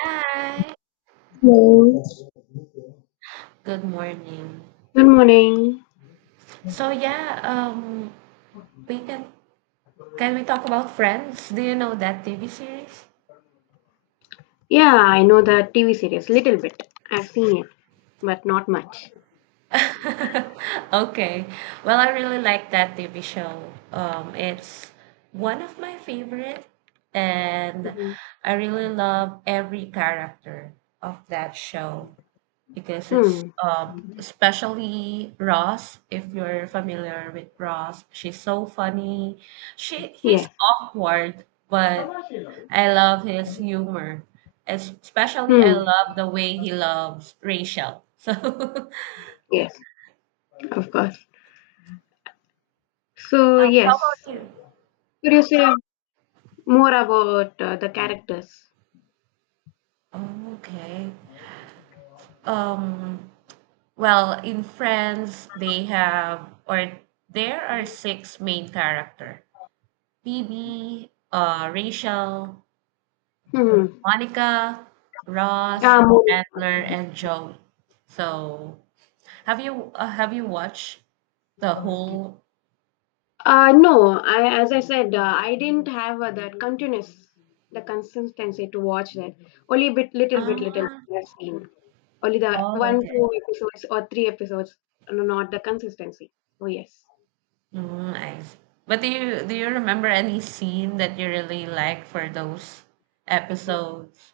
Hi. Hello. Good morning. Good morning. So yeah, um, we can we talk about Friends? Do you know that TV series? Yeah, I know the TV series little bit. I've seen it, but not much. Okay. Well, I really like that TV show. It's one of my favorite, and hmm I really love every character of that show. Because it's Hmm. Especially Ross. If you're familiar with Ross, she's so funny. She He's Yes. awkward, but I love his humor. Especially, I Hmm. love the way he loves Rachel. So, Yes. Of course. So how yes, about you? could you say more about the characters? Oh, okay. Um, well, in Friends, they have or there are six main character: Phoebe, Rachel, Hmm. Monica, Ross, Ah, moving. Chandler, and Joey. So, have you watched the whole? No, as I said, I didn't have that continuous, the consistency to watch that. Only bit, little bit, little Ah, bit I've seen. Only the oh, one, okay. two episodes or three episodes, no, not the consistency. Oh yes, I see. But do you remember any scene that you really like for those episodes?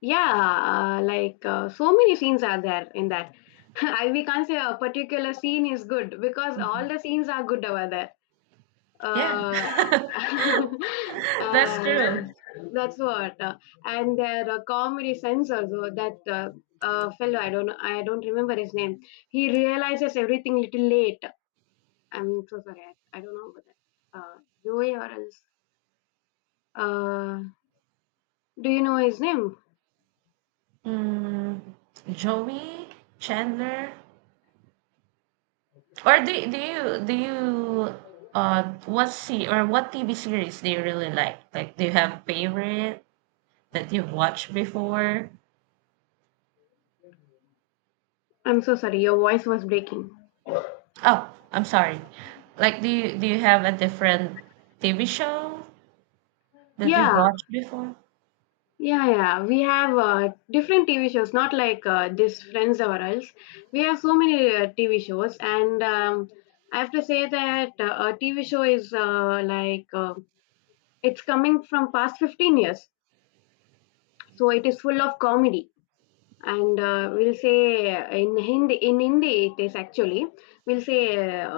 yeah, like so many scenes are there in that. I We can't say a particular scene is good because all the Mhm. scenes are good over there. Yeah, uh, that's uh, true. that's what And their comedy sense also that fellow. I don't know, I don't remember his name. He realizes everything little late. I'm so sorry, I don't know about that, Joey or else. uh, do you know his name? Mm, Joey, Chandler. Or do do you uh what see or what TV series do you really like? Like do you have favorite that you've watched before? I'm so sorry, your voice was breaking. Oh, I'm sorry. Like do you have a different TV show that you've yeah watched before? yeah We have different TV shows, not like this Friends or else. We have so many TV shows, and I have to say that a TV show is like it's coming from past 15 years, so it is full of comedy. We'll say in Hindi it is actually, we'll say,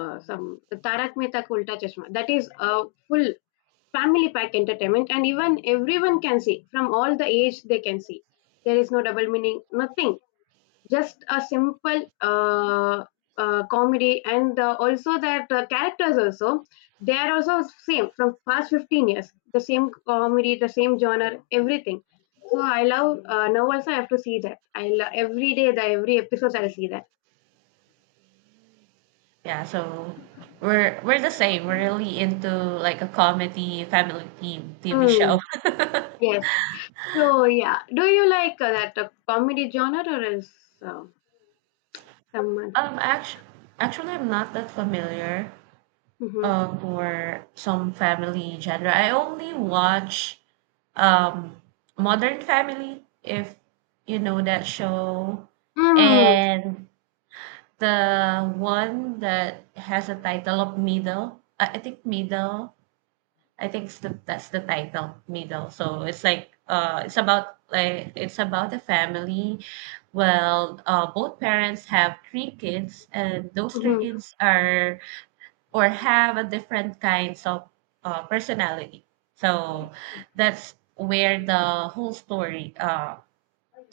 some "Tarak Mehta Ka Ulta Chashma." That is a full family pack entertainment, and even everyone can see, from all the age they can see. There is no double meaning, nothing, just a simple comedy, and also that characters also, they are also same from past 15 years, the same comedy, the same genre, everything. So I love, now also I have to see that. I love every day, the every episode I'll see that. Yeah, so we're the same. We're really into like a comedy family theme TV mm, show. yes. So yeah, do you like that comedy genre, or is uh, someone? Um, actually, Actually, I'm not that familiar. Mm-hmm. For some family genre. I only watch um, Modern Family if you know that show, Mm-hmm. and the one that has a title of Middle. I think Middle. I think that's the title, Middle. So it's about it's about a family. Well, both parents have three kids, and those three Mm-hmm. kids are or have a different kinds of personality. So that's where the whole story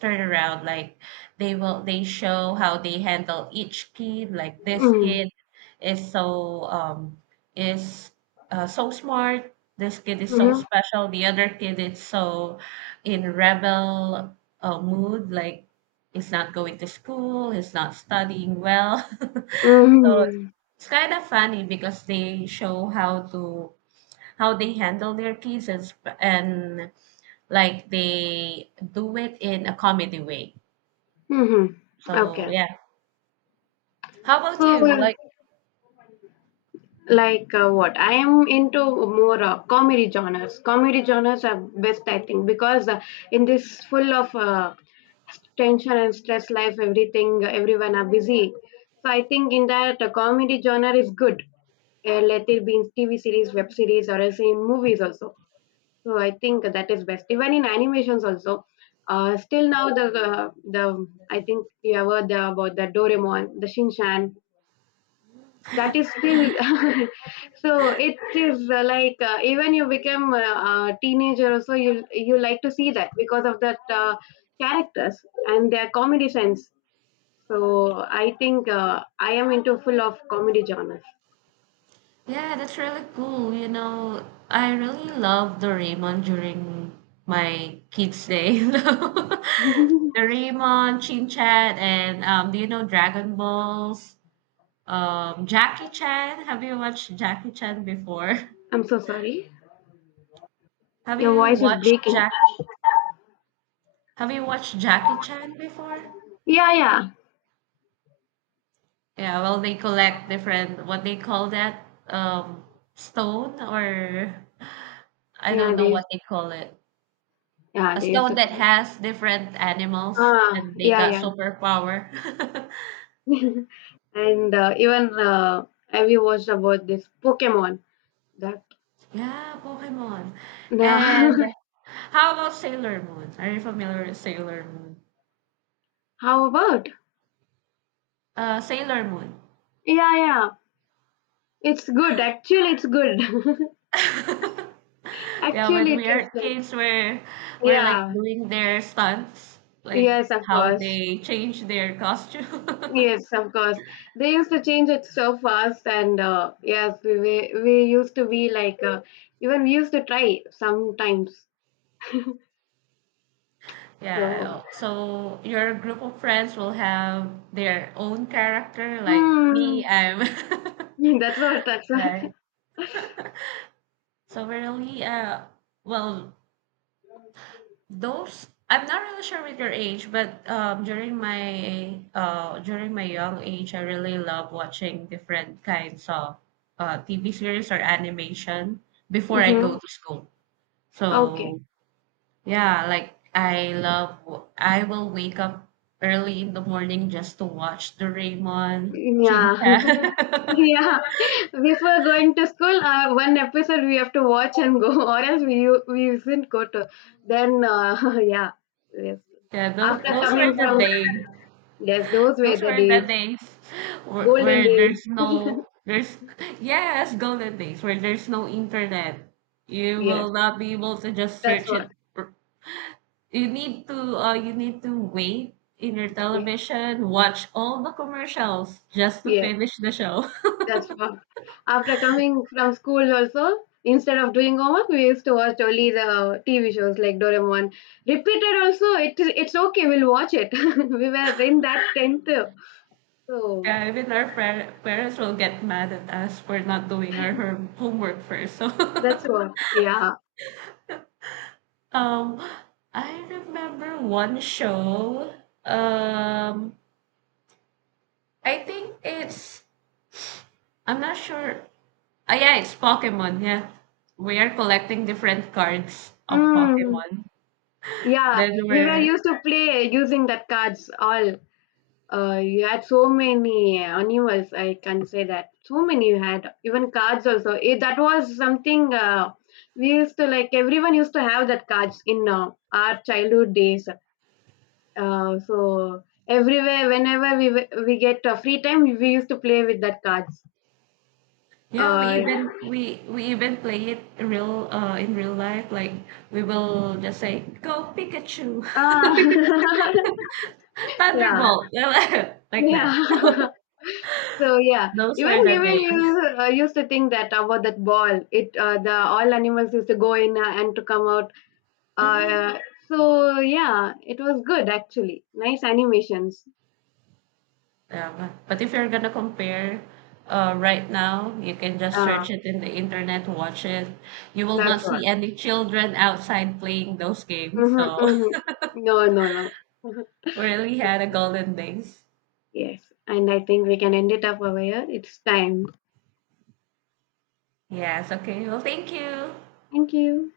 turnaround like they show how they handle each kid. Like this Mm-hmm. kid is so um is so smart, this kid is so Mm-hmm. special, the other kid is so in rebel mood. Like he's not going to school, he's not studying well. so it's, Mm-hmm. it's kind of funny because they show how they handle their kids, and like they do it in a comedy way. Mm-hmm. So Okay. yeah. How about So, you? yeah. Like Like what? I am into more comedy genres. Comedy genres are best, I think, because in this full of tension and stress life, everything, everyone are busy. So I think in that comedy genre is good. Let it be in TV series, web series, or else in movies also. So I think that is best. Even in animations also. Still now the I think you have heard about the Doraemon, the Shinchan, that is still. So it is like even you become a teenager also, you like to see that because of that characters and their comedy sense. So I think I am into full of comedy genres. yeah, that's really cool. You know, I really love Doraemon during my kids' day. you know. Doraemon, Chin Chan, and do you know Dragon Balls? Jackie Chan. Have you watched Jackie Chan before? I'm so sorry, Have your you voice is watched breaking. Jack? Have you watched Jackie Chan before? yeah yeah Yeah, well, they collect different what they call that stone, or I yeah don't know what they call it. A There's stone a that call. has different animals Ah, and they yeah, got yeah. superpower. And even have you watched about this Pokemon, that? Yeah, Pokemon. Nah And how about Sailor Moon? Are you familiar with Sailor Moon? How about? Sailor Moon. Yeah, yeah. It's good. Actually, it's good. Yeah, Actually, when it we is are like, kids, we're like yeah. doing their stunts, like Yes, of how course. they change their costume. Yes, of course. They used to change it so fast, and yes, we used to be like, even we used to try sometimes. So, Yeah, so your group of friends will have their own character. Like hmm. me, I'm that's what. right. So we're really well those, I'm not really sure with your age, but during my young age, I really love watching different kinds of TV series or animation before I Mm-hmm. go to school. Okay. So yeah, like I love, I will wake up early in the morning just to watch Doraemon, Shin Yeah. Chan. Yeah, before going to school, one episode we have to watch and go, or else we usually go to. Then yeah, yes. Yeah, After those were coming the from days. yes, those were Those the were days, the days golden where days. there's no, there's, yes, golden days where there's no internet. You Yes, will not be able to just that's search it. what. You need to wait in your Yes, television, watch all the commercials just to yes, finish the show. that's what. After coming from school, also instead of doing homework, we used to watch only the TV shows like Doraemon. Repeated also, it is, it's okay. We'll watch it. We were in that tenth, so Yeah, even our parents will get mad at us for not doing our homework first. So, that's what. Yeah. um, I remember one show. Um, I think it's I'm not sure. Ah, yeah, it's Pokemon. Yeah, we are collecting different cards of Mm, Pokemon. yeah, Then we were we're used to play using that cards all. You had so many animals, I can say that. So many you had, even cards also. It, that was something, we used to like, everyone used to have that cards in our childhood days. So everywhere, whenever we get free time, we used to play with that cards. Yeah, Uh, we even play it real in real life. Like we will just say, "Go Pikachu." ah, yeah, Thunderbolt, like that. yeah. So yeah, Those even were the we will names. use, used to think that about that ball. It The all animals used to go in and to come out. Mhm. Uh, so yeah, it was good actually. Nice animations. Yeah, but if you're gonna compare, right now, you can just Uh, search it in the internet, watch it. You will not that's all. see any children outside playing those games. Mm-hmm, So mm-hmm. No, no, no. we really So, had a golden days. yes, and I think we can end it up over here. It's time. Yes. Okay. Well, thank you. Thank you.